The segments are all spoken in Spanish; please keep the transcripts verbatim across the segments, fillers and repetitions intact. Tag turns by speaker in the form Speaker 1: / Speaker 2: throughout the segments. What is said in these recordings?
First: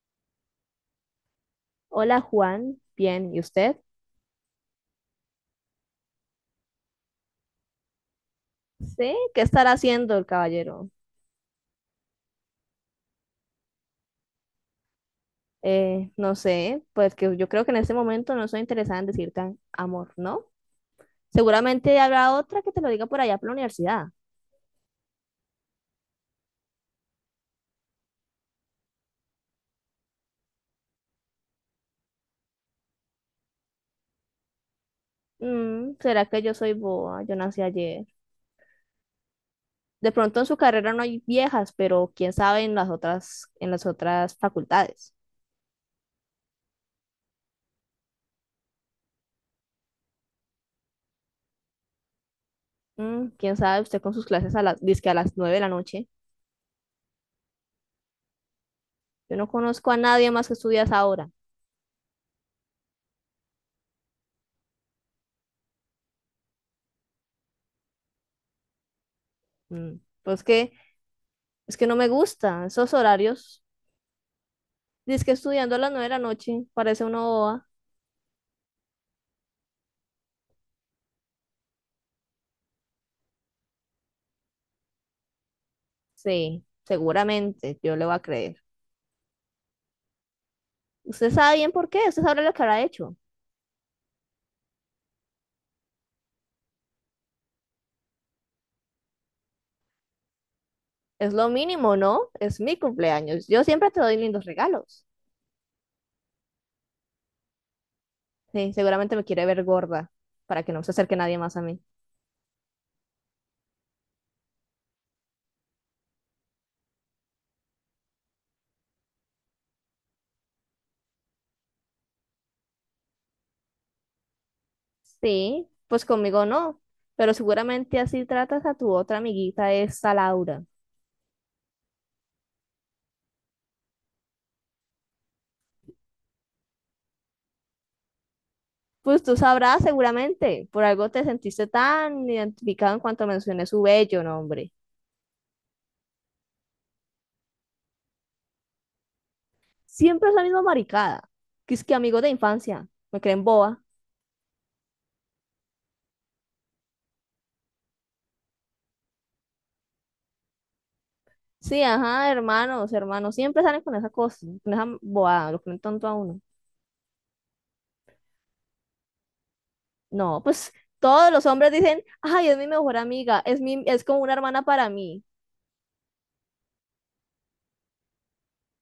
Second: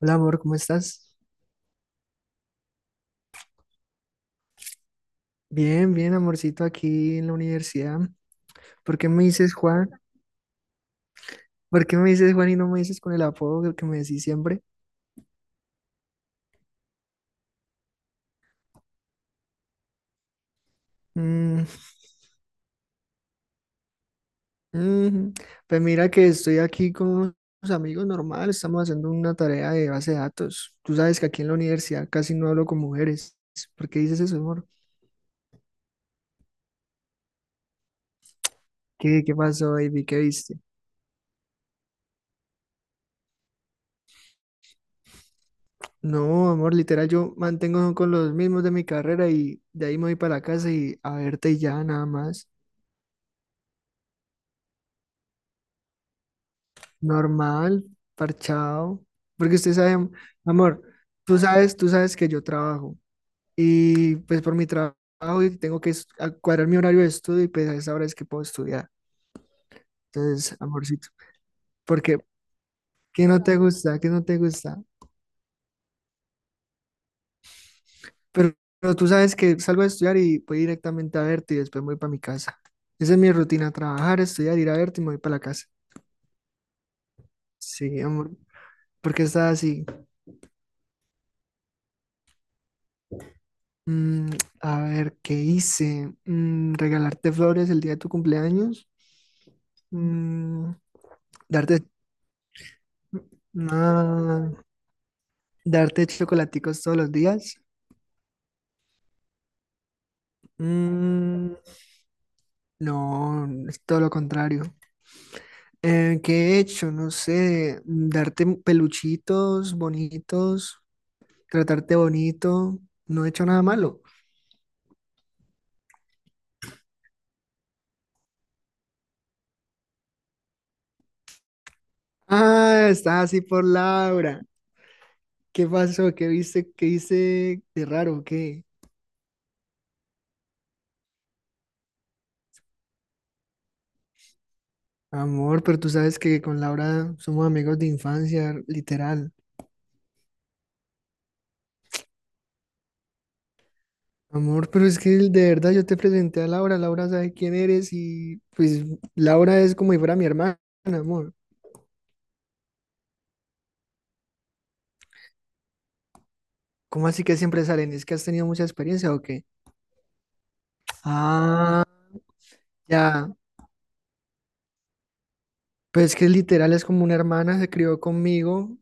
Speaker 1: Hola amor, ¿cómo estás?
Speaker 2: Hola Juan, bien, ¿y usted?
Speaker 1: Bien, bien, amorcito, aquí en la universidad. ¿Por qué
Speaker 2: Sí,
Speaker 1: me
Speaker 2: ¿qué
Speaker 1: dices
Speaker 2: estará
Speaker 1: Juan?
Speaker 2: haciendo el caballero?
Speaker 1: ¿Por qué me dices Juan y no me dices con el apodo que me decís siempre?
Speaker 2: Eh, no sé, pues que yo creo que en este momento no soy interesada en decirte am- amor, ¿no?
Speaker 1: Mm.
Speaker 2: Seguramente habrá otra que te lo diga por allá por la universidad.
Speaker 1: Mm. Pues mira que estoy aquí con unos amigos normal, estamos haciendo una tarea de base de datos. Tú sabes que aquí en la universidad casi no hablo con mujeres. ¿Por qué dices eso, amor?
Speaker 2: Mm, ¿será que yo soy boa? Yo nací ayer.
Speaker 1: ¿Qué, qué pasó, baby?
Speaker 2: De
Speaker 1: ¿Qué
Speaker 2: pronto en
Speaker 1: viste?
Speaker 2: su carrera no hay viejas, pero quién sabe en las otras, en las otras facultades.
Speaker 1: No, amor, literal, yo mantengo con los mismos de mi carrera y de ahí me voy para la casa y a verte y ya, nada más.
Speaker 2: Mm, quién sabe usted con sus clases a las, dizque a las nueve de la noche.
Speaker 1: Normal, parchado.
Speaker 2: Yo no
Speaker 1: Porque usted
Speaker 2: conozco
Speaker 1: sabe,
Speaker 2: a
Speaker 1: am-
Speaker 2: nadie más que estudia
Speaker 1: amor,
Speaker 2: a esa hora.
Speaker 1: tú sabes, tú sabes que yo trabajo y pues por mi tra- trabajo y tengo que es- a- cuadrar mi horario de estudio y pues a esa hora es que puedo estudiar.
Speaker 2: Mm, pues
Speaker 1: Entonces,
Speaker 2: que
Speaker 1: amorcito,
Speaker 2: es que no me
Speaker 1: porque
Speaker 2: gusta esos
Speaker 1: ¿qué no te
Speaker 2: horarios.
Speaker 1: gusta? ¿Qué no te gusta?
Speaker 2: Dice que estudiando a las nueve de la noche, parece una boba.
Speaker 1: Pero, pero tú sabes que salgo a estudiar y voy directamente a verte y después me voy para mi casa. Esa es mi rutina, trabajar, estudiar, ir a verte y me voy para la casa.
Speaker 2: Sí, seguramente, yo
Speaker 1: Sí,
Speaker 2: le voy a
Speaker 1: amor,
Speaker 2: creer.
Speaker 1: ¿porque está así?
Speaker 2: Usted sabe bien por qué, usted sabe lo que habrá hecho.
Speaker 1: Mm, a ver, ¿qué hice? Mm, regalarte flores el día de tu cumpleaños. Mm,
Speaker 2: Es lo
Speaker 1: darte,
Speaker 2: mínimo, ¿no? Es mi cumpleaños. Yo siempre te doy lindos
Speaker 1: ah,
Speaker 2: regalos.
Speaker 1: darte chocolaticos todos los días.
Speaker 2: Sí, seguramente me quiere ver gorda para que no se acerque nadie
Speaker 1: Mm,
Speaker 2: más a mí.
Speaker 1: no, es todo lo contrario. Eh, ¿qué he hecho? No sé, mm, darte peluchitos bonitos, tratarte bonito. No he hecho nada malo.
Speaker 2: Sí, pues conmigo no, pero seguramente así tratas a tu otra amiguita, esta Laura.
Speaker 1: Ah, está así por Laura. ¿Qué pasó? ¿Qué viste? ¿Qué hice de raro? ¿Qué?
Speaker 2: Pues tú sabrás seguramente, por algo te sentiste tan identificado en cuanto mencioné su bello nombre.
Speaker 1: Amor, pero tú sabes que con Laura somos amigos de infancia, literal.
Speaker 2: Siempre es la misma maricada. Que es que amigos de infancia, me creen boba.
Speaker 1: Amor, pero es que de verdad yo te presenté a Laura, Laura sabe quién eres y pues Laura es como si fuera mi hermana, amor.
Speaker 2: Sí, ajá, hermanos, hermanos, siempre salen con esa cosa, con esa bobada, lo ponen tonto a uno.
Speaker 1: ¿Cómo así que siempre salen? ¿Es que has tenido mucha experiencia o qué?
Speaker 2: No, pues todos los hombres
Speaker 1: Ah,
Speaker 2: dicen, ay, es mi mejor
Speaker 1: ya,
Speaker 2: amiga, es mi, es como una hermana para mí.
Speaker 1: pues que literal es como una hermana, se crió conmigo.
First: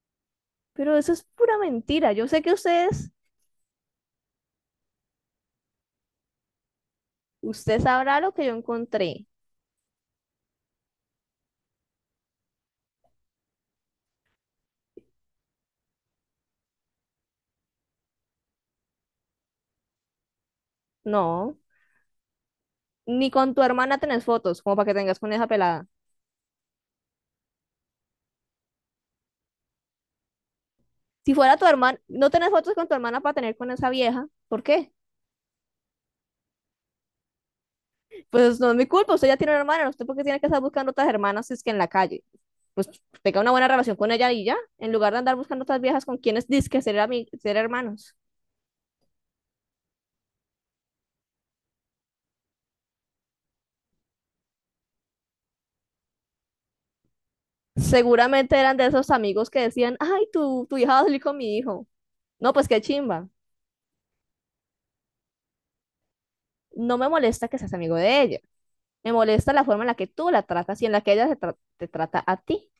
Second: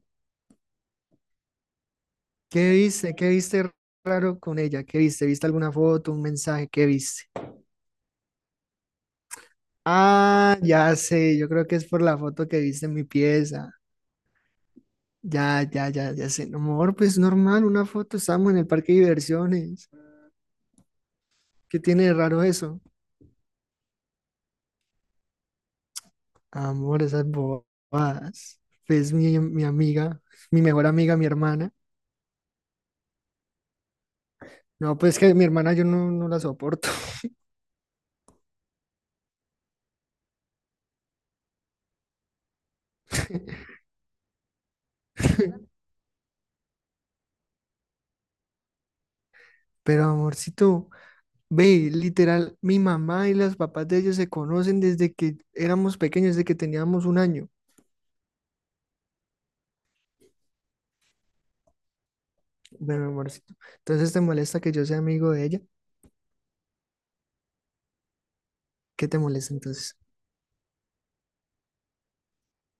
Speaker 2: Pero eso es pura mentira. Yo sé que
Speaker 1: ¿Qué
Speaker 2: ustedes,
Speaker 1: viste? ¿Qué viste raro con ella? ¿Qué viste? ¿Viste alguna foto, un mensaje? ¿Qué viste?
Speaker 2: usted sabrá lo que yo encontré.
Speaker 1: Ah, ya sé, yo creo que es por la foto que viste en mi pieza. Ya, ya, ya, ya sé. No, amor, pues normal, una foto, estamos en el parque de diversiones.
Speaker 2: No,
Speaker 1: ¿Qué tiene de raro eso?
Speaker 2: ni con tu hermana tenés fotos, como para que tengas con esa pelada.
Speaker 1: Amor, esas bobadas. Pues mi, mi amiga, mi mejor amiga, mi
Speaker 2: Si fuera tu
Speaker 1: hermana.
Speaker 2: hermana, no tenés fotos con tu hermana para tener con esa vieja, ¿por qué?
Speaker 1: No, pues que mi hermana yo no, no la soporto.
Speaker 2: Pues no es mi culpa, usted ya tiene una hermana, usted porque tiene que estar buscando otras hermanas si es que en la calle. Pues tenga una buena relación con ella y ya, en lugar de andar buscando otras viejas con quienes dizque ser, ami- ser hermanos.
Speaker 1: Pero amorcito, ve, literal, mi mamá y los papás de ellos se conocen desde que éramos pequeños, desde que teníamos un año.
Speaker 2: Seguramente eran de esos amigos que decían, ay, tu, tu hija va a salir con mi hijo. No, pues qué
Speaker 1: Bueno,
Speaker 2: chimba.
Speaker 1: amorcito, entonces te molesta que yo sea amigo de ella.
Speaker 2: No me molesta que seas amigo de ella.
Speaker 1: ¿Qué
Speaker 2: Me
Speaker 1: te
Speaker 2: molesta
Speaker 1: molesta
Speaker 2: la forma en la
Speaker 1: entonces?
Speaker 2: que tú la tratas y en la que ella se tra- te trata a ti.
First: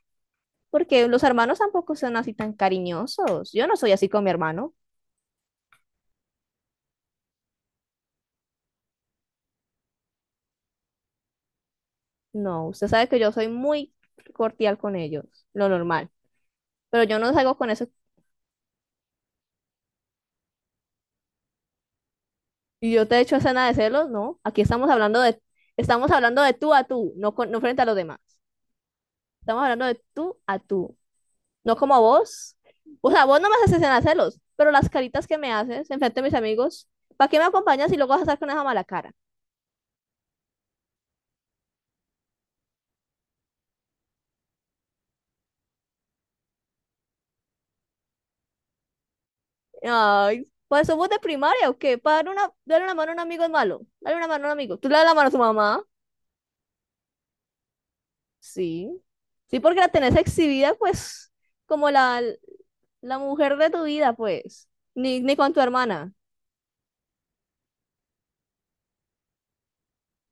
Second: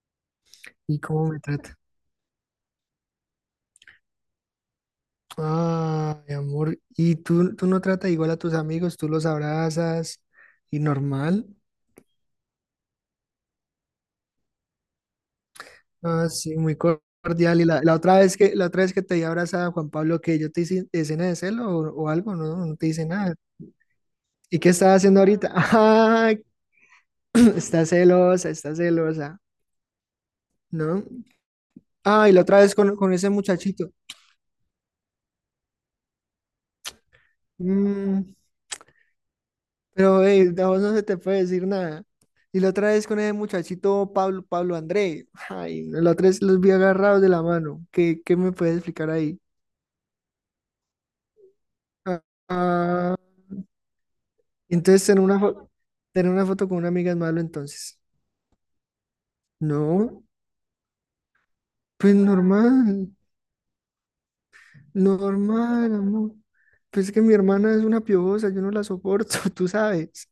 Speaker 1: ¿Y
Speaker 2: Porque los
Speaker 1: cómo me
Speaker 2: hermanos
Speaker 1: trata?
Speaker 2: tampoco son así tan cariñosos. Yo no soy así con mi hermano.
Speaker 1: Ah, mi amor, ¿y tú, tú no tratas igual a tus amigos? ¿Tú los abrazas y normal?
Speaker 2: No, usted sabe que yo soy muy cordial con ellos, lo normal.
Speaker 1: Ah, sí, muy
Speaker 2: Pero yo no salgo
Speaker 1: cordial. ¿Y
Speaker 2: con
Speaker 1: la,
Speaker 2: eso.
Speaker 1: la otra vez que, la otra vez que te di abrazada, Juan Pablo, que yo te hice escena de celo o, o algo? No, no te
Speaker 2: Y
Speaker 1: hice
Speaker 2: yo te he
Speaker 1: nada.
Speaker 2: hecho escena de celos, no.
Speaker 1: ¿Y
Speaker 2: Aquí
Speaker 1: qué
Speaker 2: estamos
Speaker 1: estás haciendo
Speaker 2: hablando de,
Speaker 1: ahorita?
Speaker 2: estamos hablando de
Speaker 1: Ah,
Speaker 2: tú a tú, no, con, no frente
Speaker 1: está
Speaker 2: a los demás.
Speaker 1: celosa, está celosa,
Speaker 2: Estamos hablando de tú a tú,
Speaker 1: ¿no?
Speaker 2: no como
Speaker 1: Ah, y la
Speaker 2: vos.
Speaker 1: otra vez con,
Speaker 2: O
Speaker 1: con
Speaker 2: sea,
Speaker 1: ese
Speaker 2: vos no me haces
Speaker 1: muchachito.
Speaker 2: escena de celos, pero las caritas que me haces enfrente de mis amigos, ¿para qué me acompañas y luego vas a
Speaker 1: Mm,
Speaker 2: estar con esa mala cara?
Speaker 1: Pero ey, a vos no se te puede decir nada. Y la otra vez con ese muchachito Pablo, Pablo André. Ay, la otra vez los vi agarrados de la mano. ¿Qué, qué me puedes explicar ahí?
Speaker 2: Ay, ¿pues somos de primaria o qué? Para
Speaker 1: Ah,
Speaker 2: dar una, darle una mano a
Speaker 1: ah,
Speaker 2: un amigo es malo. Dale una mano a un amigo. Tú le das
Speaker 1: entonces
Speaker 2: la
Speaker 1: tener
Speaker 2: mano a tu
Speaker 1: una foto,
Speaker 2: mamá.
Speaker 1: tener una foto con una amiga es malo entonces.
Speaker 2: Sí. Sí, porque la tenés
Speaker 1: No,
Speaker 2: exhibida, pues, como
Speaker 1: pues
Speaker 2: la,
Speaker 1: normal,
Speaker 2: la mujer de tu vida, pues. Ni, ni con tu
Speaker 1: normal,
Speaker 2: hermana.
Speaker 1: amor. Pues es que mi hermana es una piojosa, yo no la soporto, tú sabes.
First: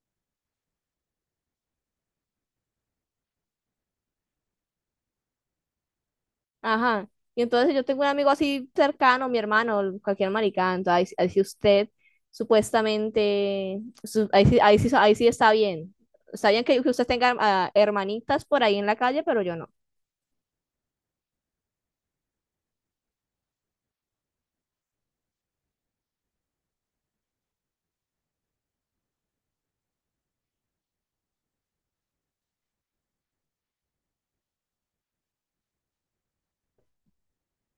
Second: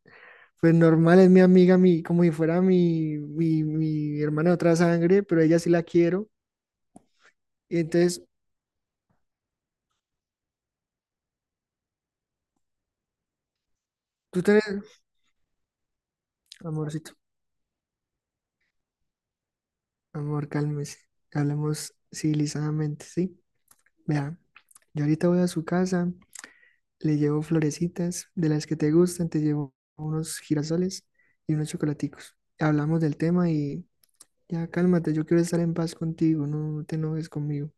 Speaker 1: Pues normal, es mi amiga, mi, como si fuera mi, mi, mi hermana de otra sangre, pero ella sí la quiero.
Speaker 2: Ajá. Y entonces si
Speaker 1: Y
Speaker 2: yo tengo un
Speaker 1: entonces
Speaker 2: amigo así cercano, mi hermano, cualquier maricán, entonces ahí, sí, ahí sí usted supuestamente, su-
Speaker 1: tú
Speaker 2: ahí, sí, ahí, sí,
Speaker 1: tenés,
Speaker 2: ahí sí está bien. Está bien que que usted
Speaker 1: amorcito,
Speaker 2: tenga ah, hermanitas por ahí en la calle, pero yo no.
Speaker 1: amor, cálmese. Hablemos civilizadamente, ¿sí? Vea, yo ahorita voy a su casa, le llevo florecitas de las que te gustan, te llevo unos girasoles y unos chocolaticos. Hablamos del tema y ya cálmate, yo quiero estar en paz contigo, no, no te enojes conmigo.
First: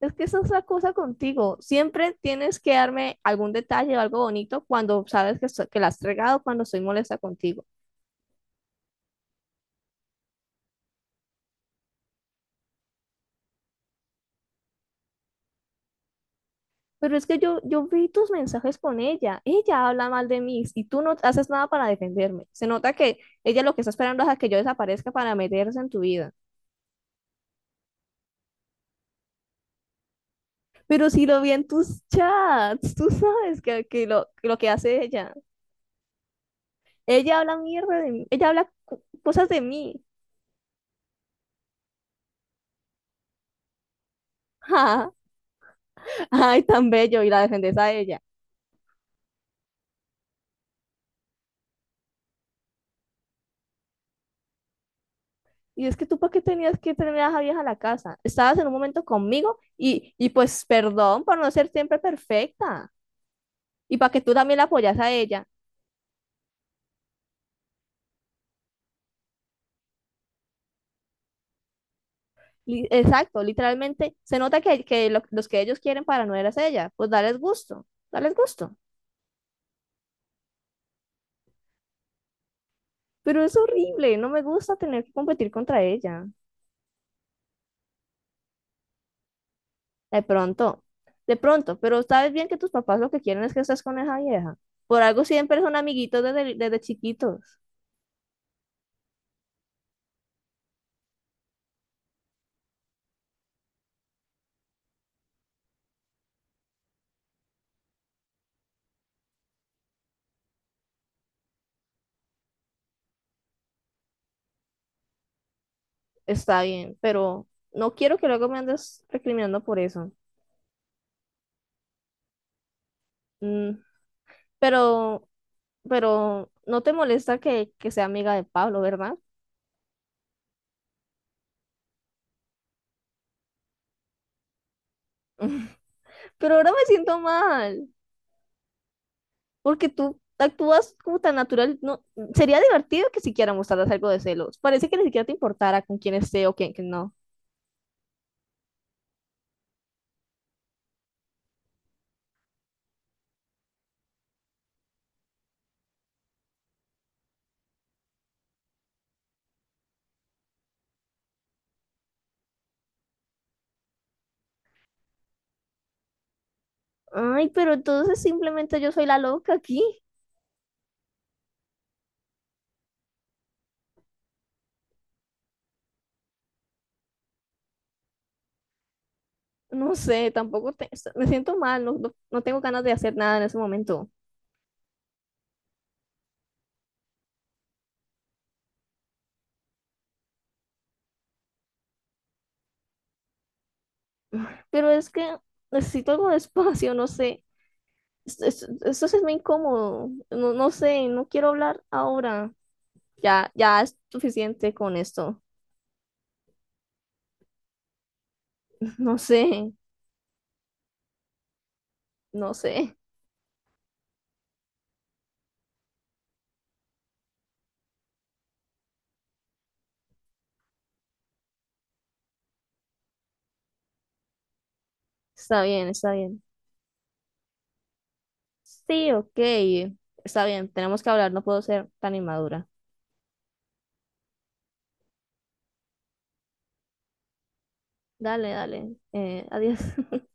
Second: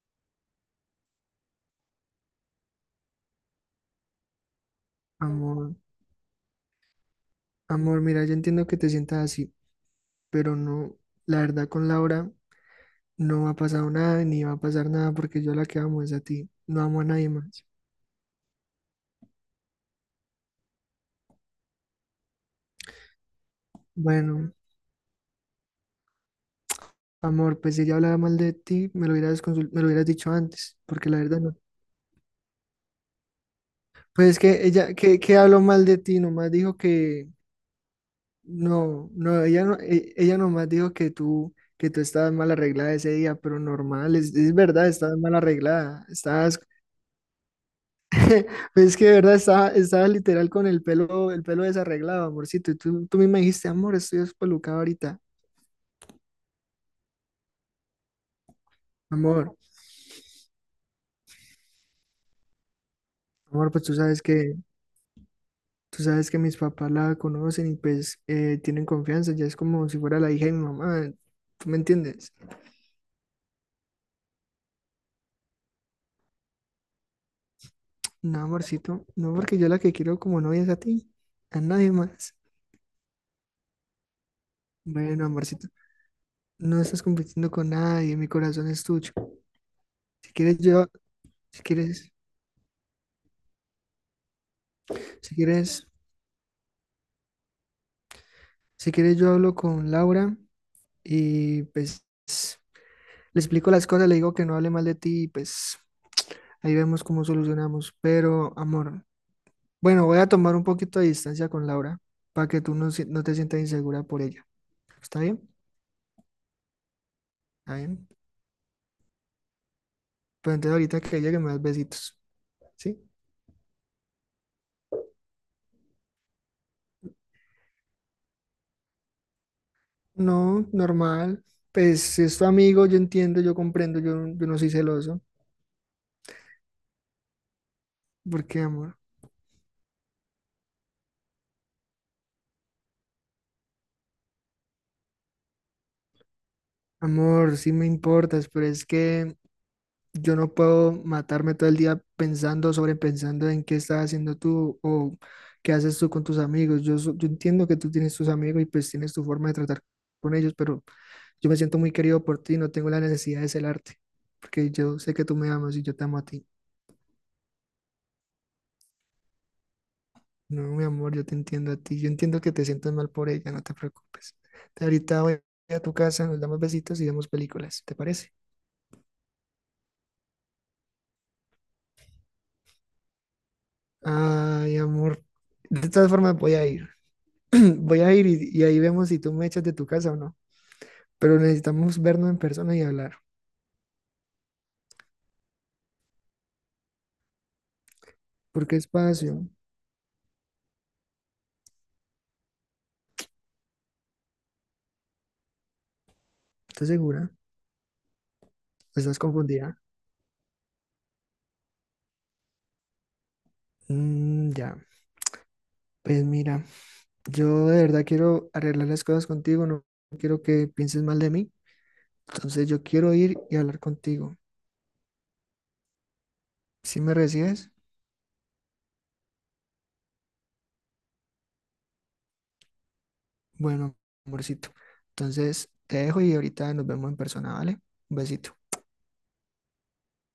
Speaker 2: Es que esa es la cosa contigo. Siempre tienes que darme algún detalle o algo bonito cuando sabes que, so-
Speaker 1: Amor,
Speaker 2: que la has regado, cuando soy molesta contigo.
Speaker 1: amor, mira, yo entiendo que te sientas así, pero no, la verdad con Laura no ha pasado nada ni va a pasar nada porque yo la que amo es a ti, no amo a
Speaker 2: Pero es
Speaker 1: nadie
Speaker 2: que yo,
Speaker 1: más.
Speaker 2: yo vi tus mensajes con ella. Ella habla mal de mí y tú no haces nada para defenderme. Se nota que ella lo que está esperando es a que
Speaker 1: Bueno,
Speaker 2: yo desaparezca para meterse en tu vida.
Speaker 1: amor, pues si ella hablaba mal de ti, me lo hubieras consul- me lo hubieras dicho antes, porque
Speaker 2: Pero
Speaker 1: la
Speaker 2: si
Speaker 1: verdad
Speaker 2: lo vi
Speaker 1: no.
Speaker 2: en tus chats, tú sabes que, que lo,
Speaker 1: Pues es
Speaker 2: que lo
Speaker 1: que
Speaker 2: que
Speaker 1: ella,
Speaker 2: hace
Speaker 1: que,
Speaker 2: ella.
Speaker 1: que habló mal de ti, nomás dijo que
Speaker 2: Ella habla mierda de mí. Ella habla co-
Speaker 1: no, no,
Speaker 2: cosas de
Speaker 1: ella no,
Speaker 2: mí.
Speaker 1: e- ella nomás dijo que tú, que tú estabas mal arreglada ese día, pero normal, es, es
Speaker 2: Ja,
Speaker 1: verdad,
Speaker 2: ja.
Speaker 1: estabas mal arreglada, estabas,
Speaker 2: Ay, tan bello. Y la defendes a ella.
Speaker 1: pues es que de verdad estaba, estaba literal con el pelo, el pelo desarreglado, amorcito, y tú, tú misma dijiste, amor, estoy despelucado ahorita,
Speaker 2: Y es que tú, ¿para qué tenías que tener a esa vieja a la casa? Estabas en un momento
Speaker 1: amor,
Speaker 2: conmigo y, y pues perdón por no ser siempre perfecta.
Speaker 1: amor, pues tú
Speaker 2: Y para que
Speaker 1: sabes
Speaker 2: tú
Speaker 1: que
Speaker 2: también la apoyas a ella.
Speaker 1: tú sabes que mis papás la conocen y pues eh, tienen confianza, ya es como si fuera la hija de mi mamá, ¿tú me entiendes?
Speaker 2: Li- Exacto, literalmente se nota que, que lo- los que ellos quieren para no eras ella, pues dales gusto, dales
Speaker 1: No,
Speaker 2: gusto.
Speaker 1: amorcito, no porque yo la que quiero como novia es a ti, a nadie más.
Speaker 2: Pero es horrible, no me gusta tener que
Speaker 1: Bueno,
Speaker 2: competir
Speaker 1: amorcito,
Speaker 2: contra ella.
Speaker 1: no estás compitiendo con nadie, mi corazón es tuyo.
Speaker 2: De
Speaker 1: Si quieres
Speaker 2: pronto,
Speaker 1: yo,
Speaker 2: de
Speaker 1: si
Speaker 2: pronto, pero
Speaker 1: quieres,
Speaker 2: sabes bien que tus papás lo que quieren es que estés con esa vieja. Por algo
Speaker 1: si
Speaker 2: siempre son
Speaker 1: quieres,
Speaker 2: amiguitos desde, desde chiquitos.
Speaker 1: si quieres yo hablo con Laura y pues le explico las cosas, le digo que no hable mal de ti y pues ahí vemos cómo solucionamos. Pero, amor. Bueno, voy a tomar un poquito de distancia con Laura para que tú no, si- no te sientas insegura por ella. ¿Está bien?
Speaker 2: Está bien, pero
Speaker 1: ¿Está
Speaker 2: no
Speaker 1: bien?
Speaker 2: quiero que luego me andes recriminando por eso.
Speaker 1: Pues entonces ahorita que llegue me das besitos. ¿Sí?
Speaker 2: Mm, pero, pero no te molesta que, que sea amiga de Pablo, ¿verdad?
Speaker 1: No, normal. Pues si es tu amigo, yo entiendo, yo comprendo, yo, no- yo no soy celoso.
Speaker 2: Pero ahora me siento mal.
Speaker 1: ¿Por qué, amor?
Speaker 2: Porque tú actúas como tan natural. No, sería divertido que siquiera mostraras algo de celos. Parece que ni siquiera te importara con quién esté o quién que no.
Speaker 1: Amor, sí me importas, pero es que yo no puedo matarme todo el día pensando, sobrepensando en qué estás haciendo tú o qué haces tú con tus amigos. Yo, so- yo entiendo que tú tienes tus amigos y pues tienes tu forma de tratar con ellos, pero. Yo me siento muy querido por ti, no tengo la necesidad de celarte, porque yo sé que tú me amas y yo te amo a ti.
Speaker 2: Ay, pero entonces simplemente yo soy la loca aquí.
Speaker 1: No, mi amor, yo te entiendo a ti. Yo entiendo que te sientas mal por ella, no te preocupes. Te- Ahorita voy a tu casa, nos damos besitos y vemos películas, ¿te parece?
Speaker 2: No sé, tampoco te- me siento mal, no, no, no tengo ganas de hacer nada en ese momento.
Speaker 1: Ay, amor. De todas formas, voy a ir. Voy a ir y, y ahí vemos si tú me echas de tu casa o no. Pero necesitamos vernos en persona y hablar.
Speaker 2: Pero es que necesito algo de espacio, no sé. Esto, esto-
Speaker 1: ¿Por qué
Speaker 2: esto sí es muy
Speaker 1: espacio?
Speaker 2: incómodo. No, no sé, no quiero hablar ahora. Ya, ya es suficiente con esto.
Speaker 1: ¿Estás segura? ¿Estás
Speaker 2: No sé,
Speaker 1: confundida?
Speaker 2: no sé.
Speaker 1: Mm, ya. Pues mira. Yo de verdad quiero arreglar las cosas contigo, no quiero que pienses mal de mí. Entonces yo quiero ir y hablar contigo.
Speaker 2: Está bien, está bien.
Speaker 1: ¿Si me recibes?
Speaker 2: Sí, ok. Está bien, tenemos que hablar, no puedo ser tan inmadura.
Speaker 1: Bueno, amorcito. Entonces te dejo y ahorita nos vemos en persona, ¿vale? Un
Speaker 2: Dale,
Speaker 1: besito.
Speaker 2: dale. Eh, adiós.